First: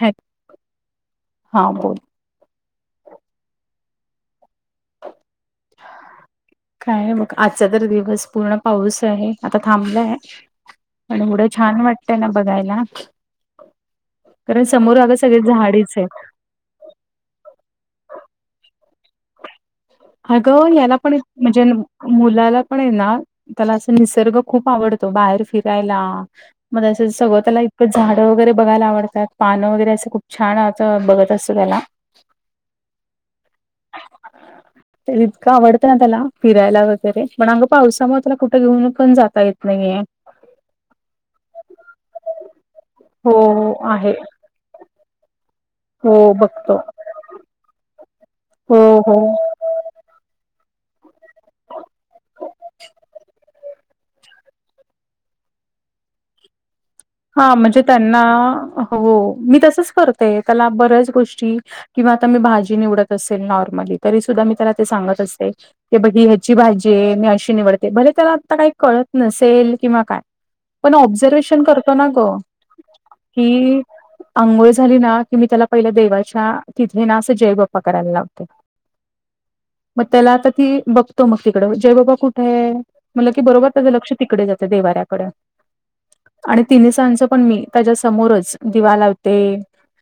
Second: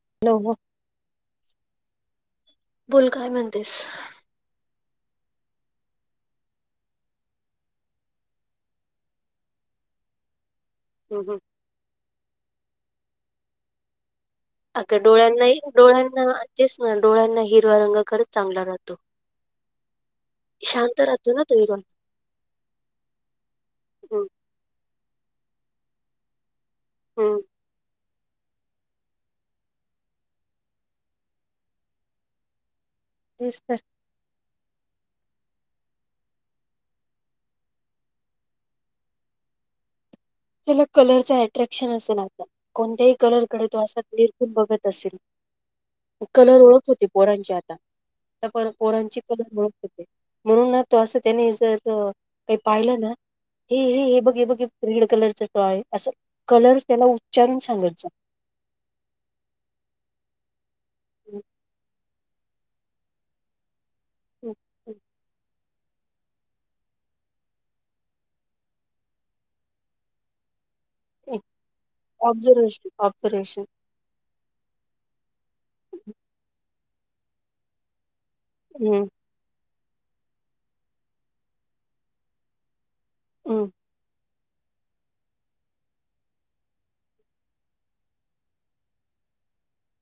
हॅ हॅलो बोल. हा बोल बोल काय म्हणतेस? [inaudible] काय हाय बघ आजचा तर दिवस पूर्ण पाऊस आहे. आता थांबलाय. हम्म पण हम्म. एवढं छान वाटतंय ना बघायला. कारण समोर अगं आ ग सगळी डोळ्यांनाही झाडीच आहेत. डोळ्यांना तेच ना डोळ्यांना हिरवा रंग खरच, चांगला राहतो. अगं याला शांत पण एक राहतो ना तो म्हणजे. हिरवा. मुलाला पण आहे. ना त्याला असं हम्म निसर्ग खूप आवडतो. बाहेर फिरायला. मग असं हम्म. सगळं त्याला इतकंच. झाडं वगैरे बघायला आवडतात. पानं वगैरे असं खूप छान असं बघत असतो. त्याला तेच तर तर इतकं आवडतं ना, त्याला फिरायला वगैरे पण, अगं पावसामुळे त्याला कुठं घेऊन पण जाता येत नाहीये. त्याला कलरच अट्रॅक्शन असेल, आता कोणत्याही हो कलरकडे, तो असा आहे निरखून बघत असेल. हो कलर बघतो ओळख होते पोरांची आता त्या हो पोरांची हो कलर ओळख म्हणून ना तो असं त्यानी जर काही पाहिलं. ना हे हे हे बघ बघ रेड कलरचा टॉय असं कलरस त्याला हा उच्चारून म्हणजे सांगत जा. त्यांना हो मी तसच करतेय. त्याला बऱ्याच गोष्टी किंवा आता मी भाजी निवडत असेल नॉर्मली तरी सुद्धा मी त्याला ते सांगत असते ते बघ ह्याची भाजी मी अशी निवडते भले त्याला आता काही कळत नसेल किंवा काय पण ऑब्झर्वेशन करतो ना ग ऑब्झर्वेशन ऑब्झर्वेशन की आंघोळ झाली ना की मी त्याला पहिलं देवाच्या तिथे ना असं जय बप्पा करायला लावते हम् मग त्याला आता ती बघतो मग तिकडं जय बाबा कुठे आहे म्हणलं की बरोबर हम्म त्याचं लक्ष तिकडे जाते देवाऱ्याकडे आणि तिन्ही सांचं पण मी त्याच्या समोरच दिवा लावते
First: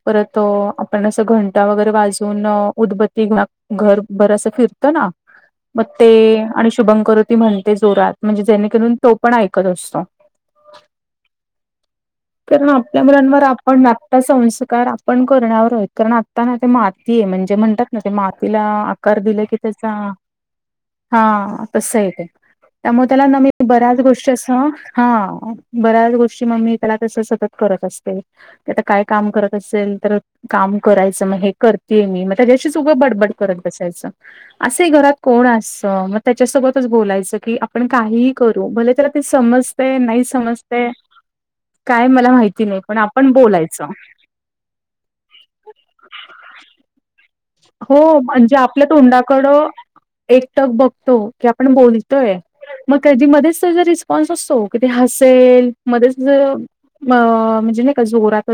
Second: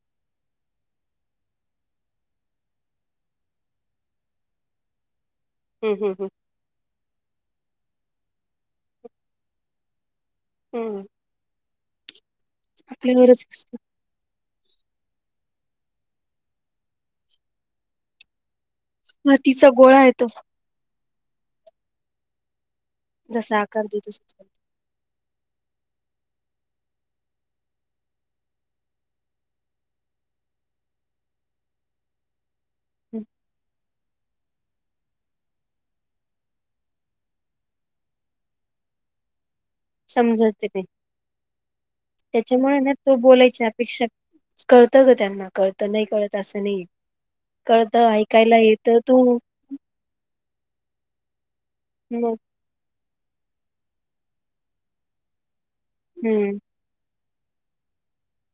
परत आपण असं घंटा वगैरे वाजून उदबत्ती घरभर असं फिरतो ना [inaudible] मग ते हम्म. आणि शुभंकरोति म्हणते जोरात म्हणजे जेणेकरून तो पण ऐकत असतो हम्म कारण आपल्या आपल्यावरच मुलांवर असतो आपण [inaudible] संस्कार आपण करण्यावर आहेत कारण आता ना ते माती आहे म्हणजे म्हणतात ना ते मातीला कार दिलं कि मातीचा त्याचा गोळा येतो हा तस आहे ते त्यामुळे त्याला न मी जसा आकार देऊ बऱ्याच तस गोष्टी अस हा बऱ्याच गोष्टी मम्मी त्याला तस सतत करत असते ते आता काय काम करत असेल तर काम करायचं मग हे करतेये मी म त्याच्याशी सु उगं बडबड करत बसायचं असे घरात कोण असतं मग त्याच्यासोबतच बोलायचं की आपण काही करू भले तर ते समजते नाही समजत ते समजते नाही त्याच्यामुळे नाही ना पण तो आपण बोलायची बोलायचं. अपेक्षा कळतं ग त्यांना कळतं नाही कळत असं नाही कळत हो म्हणजे ऐकायला आपल्या येत तू तोंडाकडं एकटक बघतो की आपण मग बोलतोय मग कधी मध्येच तर जर रिस्पॉन्स असतो कि ते हसेल मध्येच जर हम्म अ म्हणजे नाही का जोरातं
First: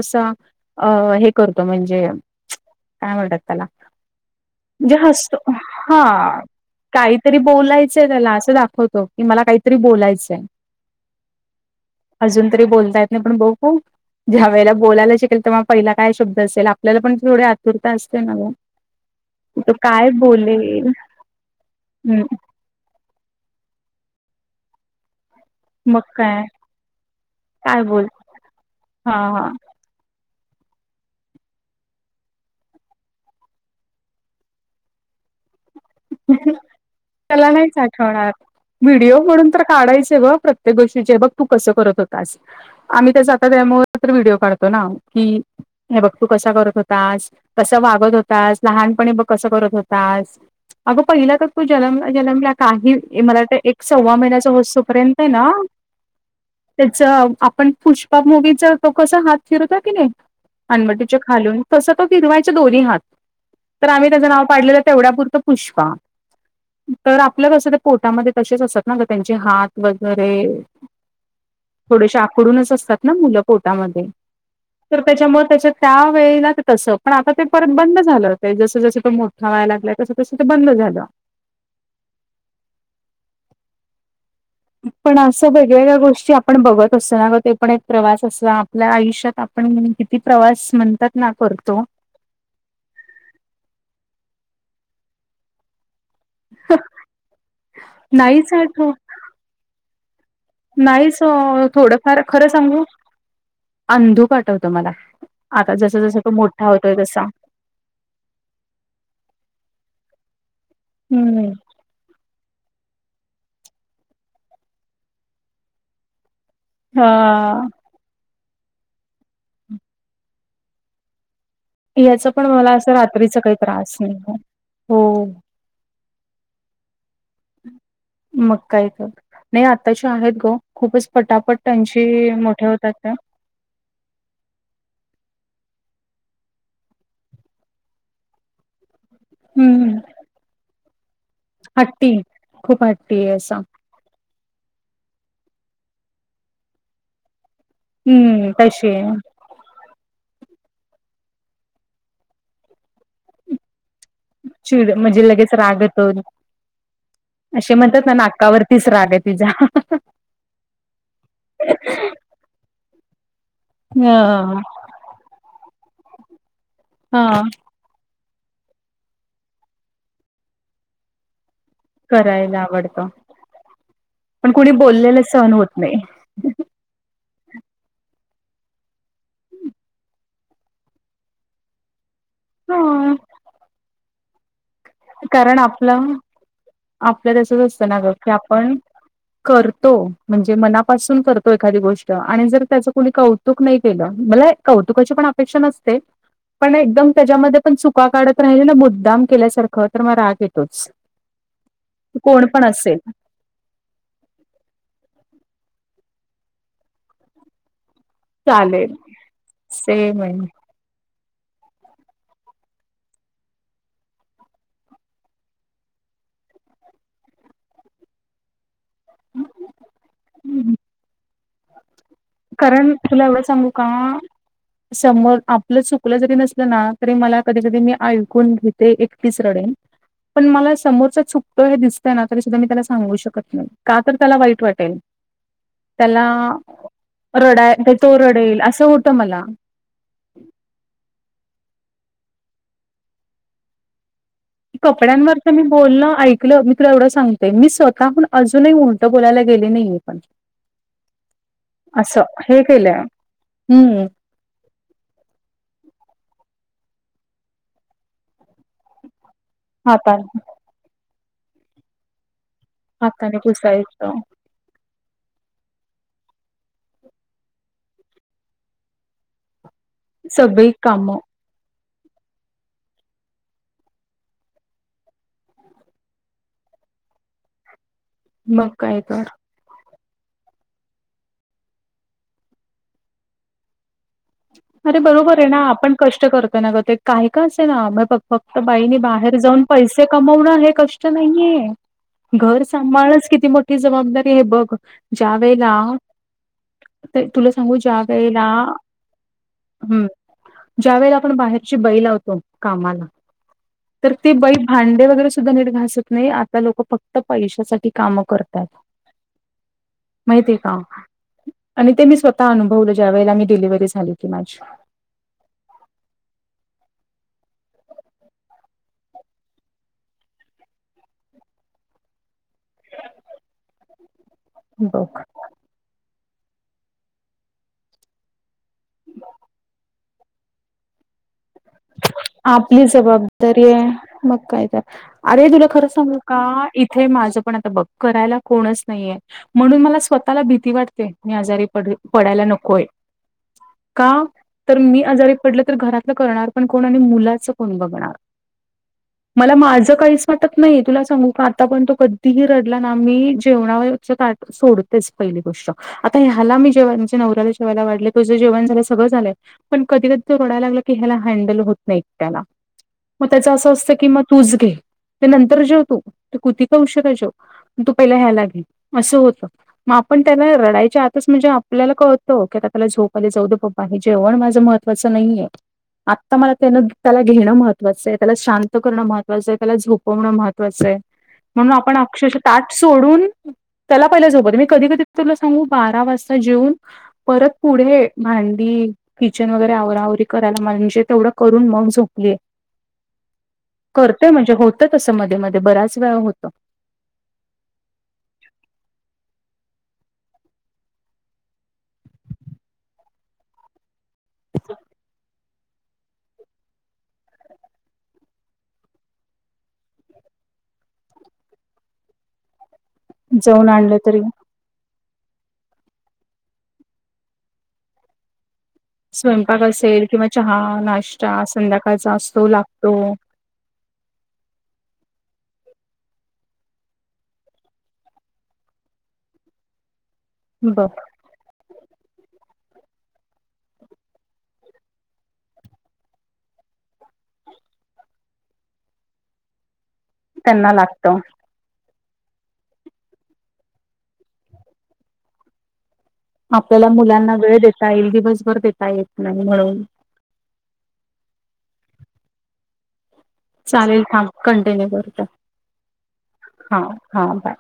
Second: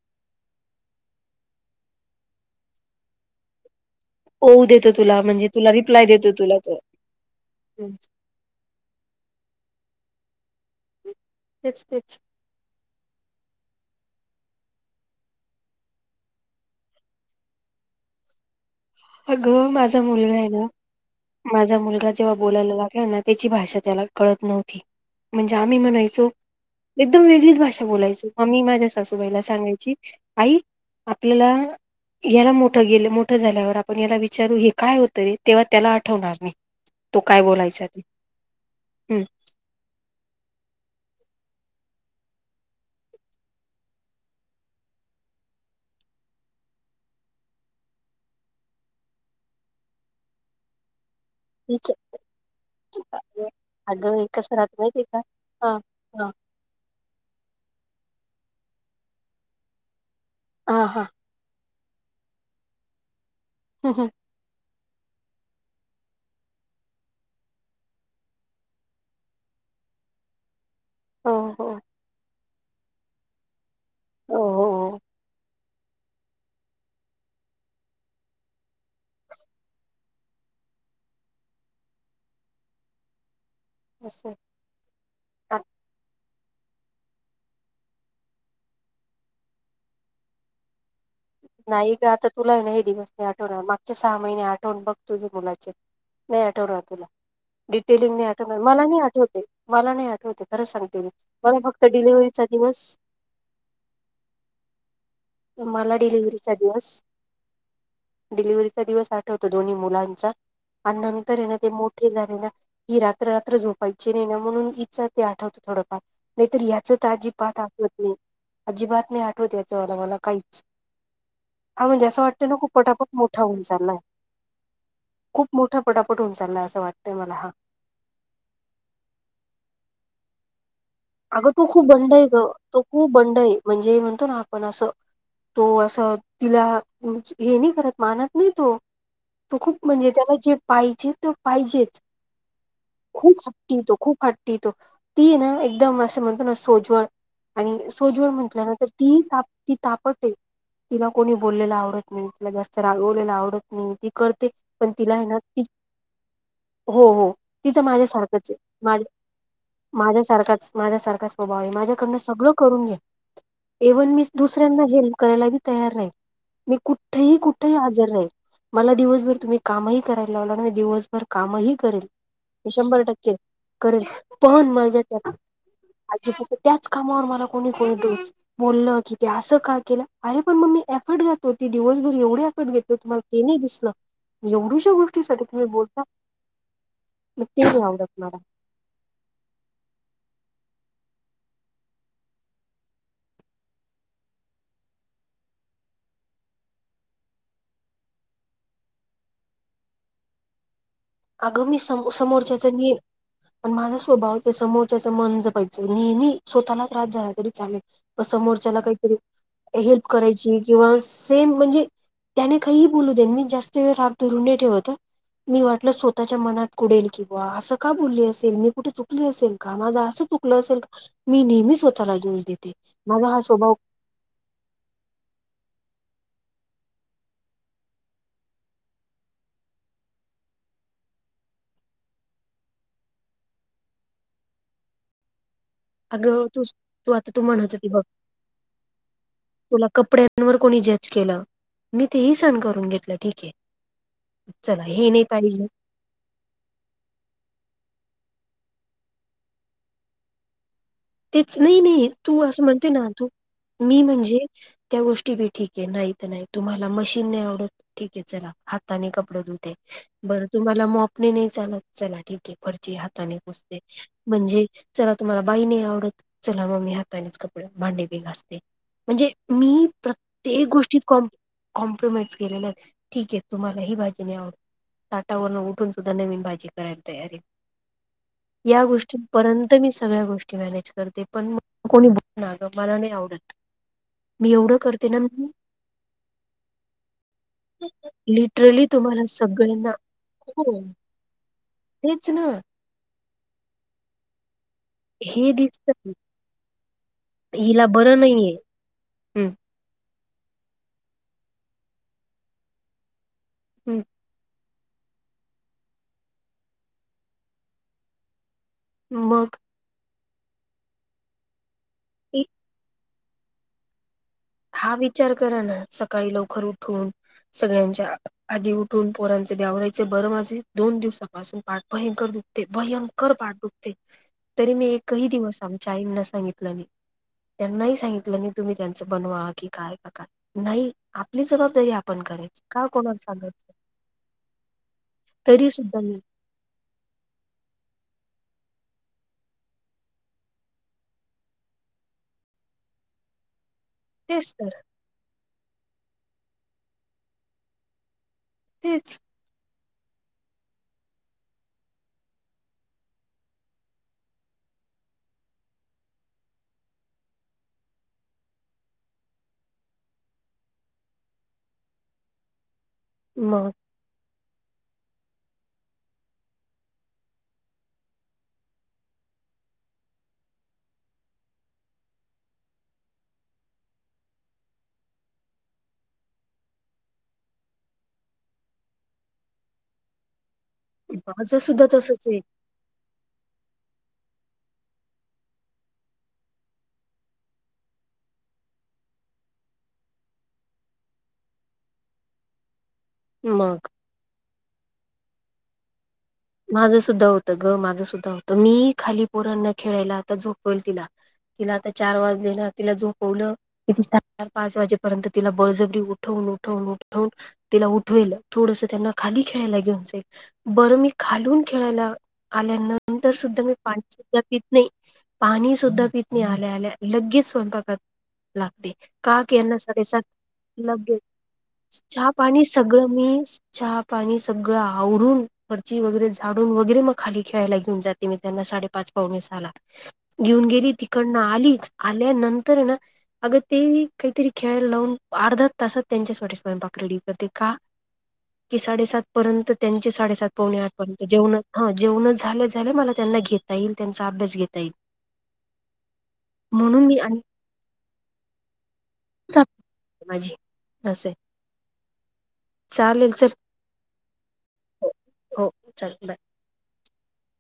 अ हे करतो म्हणजे काय म्हणतात त्याला हो देतो तुला म्हणजे तुला हा रिप्लाय देतो तुला त काहीतरी बोलायचंय त्याला असं दाखवतो की मला काहीतरी बोलायचंय तेच तेच अजून तरी बोलतायेत नाही पण बऊ ज्या वेळेला बोलायला शिकेल तेव्हा पहिला काय शब्द असेल आपल्याला पण थोडी आतुरता असते नाग अगं माझा मुलगा आहे ना माझा मुलगा हं, जेव्हा बोलायला लागला ना त्याची भाषा त्याला कळत नव्हती म्हणजे आम्ही मग म्हणायचो काय एकदम वेगळीच काय भाषा बोल बोलायचो मग मी माझ्या हा सासूबाईला हा सांगायची आई आपल्याला याला मोठ गेलं मोठं झाल्यावर आपण याला विचारू हे काय होतंय रे तेव्हा त्याला आठवणार नाही तो काय त्याला नाहीच बोलायचा ते आठवणार. व्हिडिओ हम्म म्हणून तर काढायचय ग प्रत्येक गोष्टीचे बघ तू कसं करत होतास आम्ही त्याचा आता त्यामु तर व्हिडिओ काढतो ना कि हे बघ तू कसं करत होतास कसं वागत होतास लहानपणी बघ कसं करत होतास आग पहिला क तू विच जनम जनमला काही मला अगं वात एक सव्वा अगं, हे महिन्याचा कसं राहत माहिती होस्पर्यंत आहे ना का हा हा त्याच आपण पुष्पाप मुूवीचा तो कसा हात फिरवता की नाही हा हा अनवटीच्या खालून तसं तो फीरवायच्या दोन्ही हात तर हो आम्ही त्याचं नाव पाडलेलं तेवढ्यापुरतं पुष्पा तर आपलं कसं तर पोटामध्ये तसेच असत ना का त्यांचे हात वगैरे हो हो थोडेसे आकडूनच असतात ना मुलं पोटामध्ये हो हो. तर त्याच्यामुळे त्याच्या त्या वेळेला ते तस पण आता ते परत बंद झालं ते जस-जसं तो मोठा व्हायला लागलाय तस. तस ते बंद झालं. अस. पण असं वेगवेगळ्या गोष्टी आपण बघत असतो ना ग ते पण एक प्रवास असत आपल्या आयुष्यात पण किती प्रवास म्हणतात? ना करतो नाही ग आता तुला नाही दिवस नाही आठवण मागचे सहा महिने आठवण बघ तुझे मुलाचे नाही आठवणार तुला डिटेलिंग नाही नाहीच आठवणार. मला आठव नाही आठवते, मला नाही आठवते. खरं सांगते मी नाहीच ओ मला फक्त थोडंफार डिलिव्हरीचा खरं दिवस सांगू? अंधूक आठवतो मला आता मला जस-जसं तो डिलिव्हरीचा मोठा दिवस होतोय तसा. डिलिव्हरीचा दिवस आठवतो दोन्ही मुलांचा आणि नंतर लगे ते मोठे झाले ना ही रात्र रात्र झोपायची नाही ना म्हणून हिच ते आठवतो थोडंफार नाही तर हिला हीच हा तर अजिबात आठवत नाही. अजिबात नाही आठवत याच म मला काहीच. हा म्हणजे असं याचा पण वाटतं ना खूप मला असं पटापट रात्रीचा मोठा काही होऊन त्रास चाललाय. नाही हो. हो. [inaudible] खूप मोठा पटापट होऊन चाललाय असं वाटतंय मला हा. मग काय तर, नाही आताच्या आहेत गं खूपच अगं पटापट तू खूप त्यांची बंड आहे ग मोठ्या तो होतात खूप त्या. बंड आहे म्हणजे म्हणतो ना आपण असं तो असं तिला हे नाही करत मानत नाही तो. तो खूप हं, म्हणजे त्याला जे पाहिजे तो पाहिजेच. हट्टी खूप हट्टी खूप असा. हट्टी आहे तो खूप हट्टी तो. ती ना एकदम असं म्हणतो ना सोजवळ. आणि सोजवळ हं, म्हटलं ना तर तशी आहे. ती ती तापडते तिला कोणी बोललेल आवडत नाही. तिला जास्त रागवलेला आवडत नाही, ती करते पण चिड तिला आहे म्हणजे ना लगेच ती रागत येतो. हो हो असे तीच म्हणतात ना माझ्यासारखंच आहे. नाकावरतीच माझ्या राग आहे तिचा. माझ्यासारखाच माझ्या माझ्यासारखाच स्वभाव आहे माझ्याकडन सगळं करून घे. ए वन मी हं, दुसऱ्यांना [unintelligible] करायला बी तयार नाही. मी कुठंही हां. कुठंही हजर राहीन. मला दिवसभर तुम्ही कामही करायला लावला ना दिवस भर कामही करेन. करायला शंभर आवडतं. टक्के करेन. कुणी पण माज्या बोललेलं त्यात सहन होत नाही. अजीबातच त्याच कामावर मला कोणी बोलतोच बोललं कि ते असं का केलं? अरे पण मग मी एफर्ट घा तो ती दिवसभर एवढी आकट घेतो हां, तुम्हाला ते नाही दिसल एवढूशा गोष्ट कारण आपलं आपल्यात मग असच ते नाही असतं ना ग आवडत की मला आपण करतो म्हणजे मनापासून करतो एखादी गोष्ट आणि जर त्याच कुणी कौ तुक नाही केलं मला एक कौतुकाची पण अपेक्षा नसते पण एकदम त्याच्यामध्ये पण चुका काढत राहिली ना मुद्दाम केल्यासारखं तर म राग येतोच. आग मी कोण पण समो-समोरच्याच नी असेल पण माझा स्वभाव त्या समोरच्याच मन जपायचं. नेहमी स्वतःला त्रास झाला तरी चालेल. क समोरच्याला चालेल काहीतरी हेल्प सेम आहे करायची किंवा सेम म्हणजे त्याने काहीही बोलू दे मी जास्त वेळ राग धरून नाही ठेवत ह. मी वाट आपलं स्वतःच्या मनात कुडेल कि, बुवा असं का बोलली असेल, मी कुठे चुकली असेल का? माझं असं चुकलं असेल का? मी नेहमी स्व कारण तुला एवढं सांगू का? समोर आपलं चुकलं जरी नसलं ना तरी मला कधी कधी मी ऐकून घेते एकटीच रडेन. पण मला समोरचा चुकतोय हे दिसतंय ना तरी सुद्धा मी त्याला सांगू शकत नाही का तर त्याला वाईट वाटेल. [inaudible] त्याला अगं तु सु रडाय तो रडेल असं होतं मला. तुला कपड्यात कपडयांवर कोणी जज केलं मी तेही सहन करून घेतलं ठीक आहे. चला हे नाही कपड्यांवर तर मी पाहिजे बोलण ऐ कल मी तुला एवढं सांगतेय मी स्वतःहून अजूनही उलटं बोलायला गेले नाहीेये पण. तीच नाही नाही तू हे असं म्हणते केलंय ना तू मी हम्म म्हणजे त्या गोष्टी बी ठीक आहे नाही तर नाही तुम्हाला मशीन नाही आवडत ठीके चला हाताने कपडं धुवा. हाताने बर तुम्हाला मोप नी नाही चालत चला ठीक आहे. फरशी हाताने पुसते म्हणजे चला तुम्हाला बाई नाही आवडत चला मग मी हातानेच कपडे भांडी बी घासते म्हणजे मी प्रत्येक सगळी गोष्टीत कामं कॉम्प्रोमाइज केलेला ठीके तुम्हाला ही भाजी नाही आवड ताटावरून उठून सुद्धा नवीन भाजी करायला तयार आहे. मग या काय तर गोष्टीपर्यंत मी सगळ्या गोष्टी मॅनेज करते पण मला कोणी बोललं मला नाही आवडत मी एवढं अरे करते बरोबर आहे मी ना आपण कष्ट करतो ना ग ते काही का असेना म फक् फक्त लिटरली बाईने तुम्हाला बाहेर जाऊन सगळ्यांना पैसे हो कमवणं हे कष्ट नाहीये. तेच ना घर सांभाळणंचं किती मोठी जबाबदारी आहे हे बघ. ज्या हे वेळेला दिसत कि ते तुला सांगू ज्या वेळेला नाहीये हम्म ज्या वेळेला आपण बाहेरची बाई लावतो कामाला तर हम्म ती बाई भांडे वगैरे सुद्धा नीट घासत नाही आता लोक फक्त पैशासाठी काम करतात. मग. माहितीये का आणि ते मी इ स्वतः अनुभवलं ज्या वेळेला मी डिलिव्हरी झाले. कि माझी. हा विचार करा ना सकाळी लवकर उठून सगळ्यांच्या आधी उठून पोरांचे बी आवरायचे बर माझे दोन दिवसापासून पाठ भयंकर दुखते भयंकर पाठ दुखते. तरी मी बघ एकही दिवस आमच्या आईंना सांगितलं नाही त्यांनाही सांगितल नाही. तुम्ही त्यांचं बनवा की काय का का नाही आपली जबाबदारी आपण करायची का आपली कोणाला जबाबदारी सांगायचं आहे मग काय कराय अरे तुला तरी खरं सुद्धा मी सांगू का एक इथे माझं पण आता बघ करायला कोणच नाहीये. म्हणून मला स्वतःला भीती वाटते मी आजारी पडेल पडायला नकोय. [inaudible] का तर मी आजारी पडलं तर घरातलं करणार पण कोण आणि मुलाच कोण बघणार. तेच. मला माझं काहीच वाटत नाही तुला सांगू का आता पण तो कधीही रडला ना मी जेवणावरच ताट सोडतेच पहिली गोष्ट आता ह्याला मी जेव्हा हिला हिच्या नवऱ्याला जेवायला वाढले तुझं जेवण झालं सगळं झालंय. पण कधी कधी तो रडायला लागलं की ह्याला हँडल होत नाही एकट्याला मग त्याच असं असतं की मग तूच घे ते नंतर जेव तू तू किती पण उशीरा जेव. तू पहिला ह्याला घे असं होत. मग आपण त्याला रडायच्या आतच म्हणजे आपल्याला कळत की आता त्याला झोप आलेय जाऊदे बाबा हे जेवण माझं मह त्वाच नाहीये. आत्ता मला त्यान त्याला घेणं महत्वाचं आहे त्याला शांत करणं महत्वाचं आहे त्याला झोपवणं मह त्वाच आहे माझं म्हणून सुद्धा आपण तसच अक्षरशः आहे ताट सोडून त्याला पहिला झोपवते मी कधी कधी तुला सांगू बारा वाजता जेऊन परत पुढे भांडी किचन वगैरे आवराआवरी करायला म्हणजे तेवढं करून मग झोपले. मग. करते म्हणजे होत तसं मध्ये मध्ये बऱ्याच वेळा होतं. माझं सुद्धा होतं ग माझं सुद्धा होतं मी खाली पोरांना खेळायला आता झोपवेल तिला तिला आता चार वाजलेना तिला जोपवलं तर पाच वाजेपर्यंत तिला बळजबरी उठवून उठवून उठवून तिला उठवेल थोडस त्यांना खाली खेळायला घेऊन जाईल बरं मी. खालून खेळायला आल्यानंतर सुद्धा जाऊन मी आणलं पाणी तरी सुद्धा पित नही. पाणी सुद्धा पीत नाही, आल्या, आल्या लगेच स्वयंपाकात लागते का कीं स्वयंपाक यांना सकाळी असेल सात किंवा चहा लगेच नाश्ता संध्याकाळचा चहा असतो पाणी लागतो सगळं मी चहा पाणी सगळं आवरून. गच्ची वगैरे झाडून वगैरे, मग खाली खेळायला घेऊन जाते मी त्यांना साडेपाच पावणे सहाला. घेऊन बघ गेली तिकडनं, आली आल्यानंतरहे ना अगं टीव्ही काहीतरी खेळायला लावून, अर्ध्या तासात त्यांच्यासाठी स्वयंपाक रेडी करते का? की साडेसात पर्यंत त्यांचे साडे त्यांना पवणे लागत आठपर्यंत जेवण हा जेवण झाल्या, झाल्या मला त्यांना घेता येईल, त्यांचा अभ्यास घेता येईल. आपल्याला म्हणून मी मुलांना आणि वेळ देता येईल, दिवसभर देता येत नाही म्हणून. माझी अस आहे. चालेल चल. चालेल थांब कंटिन्यू करता, हो हो चालेल हा, हा बाय.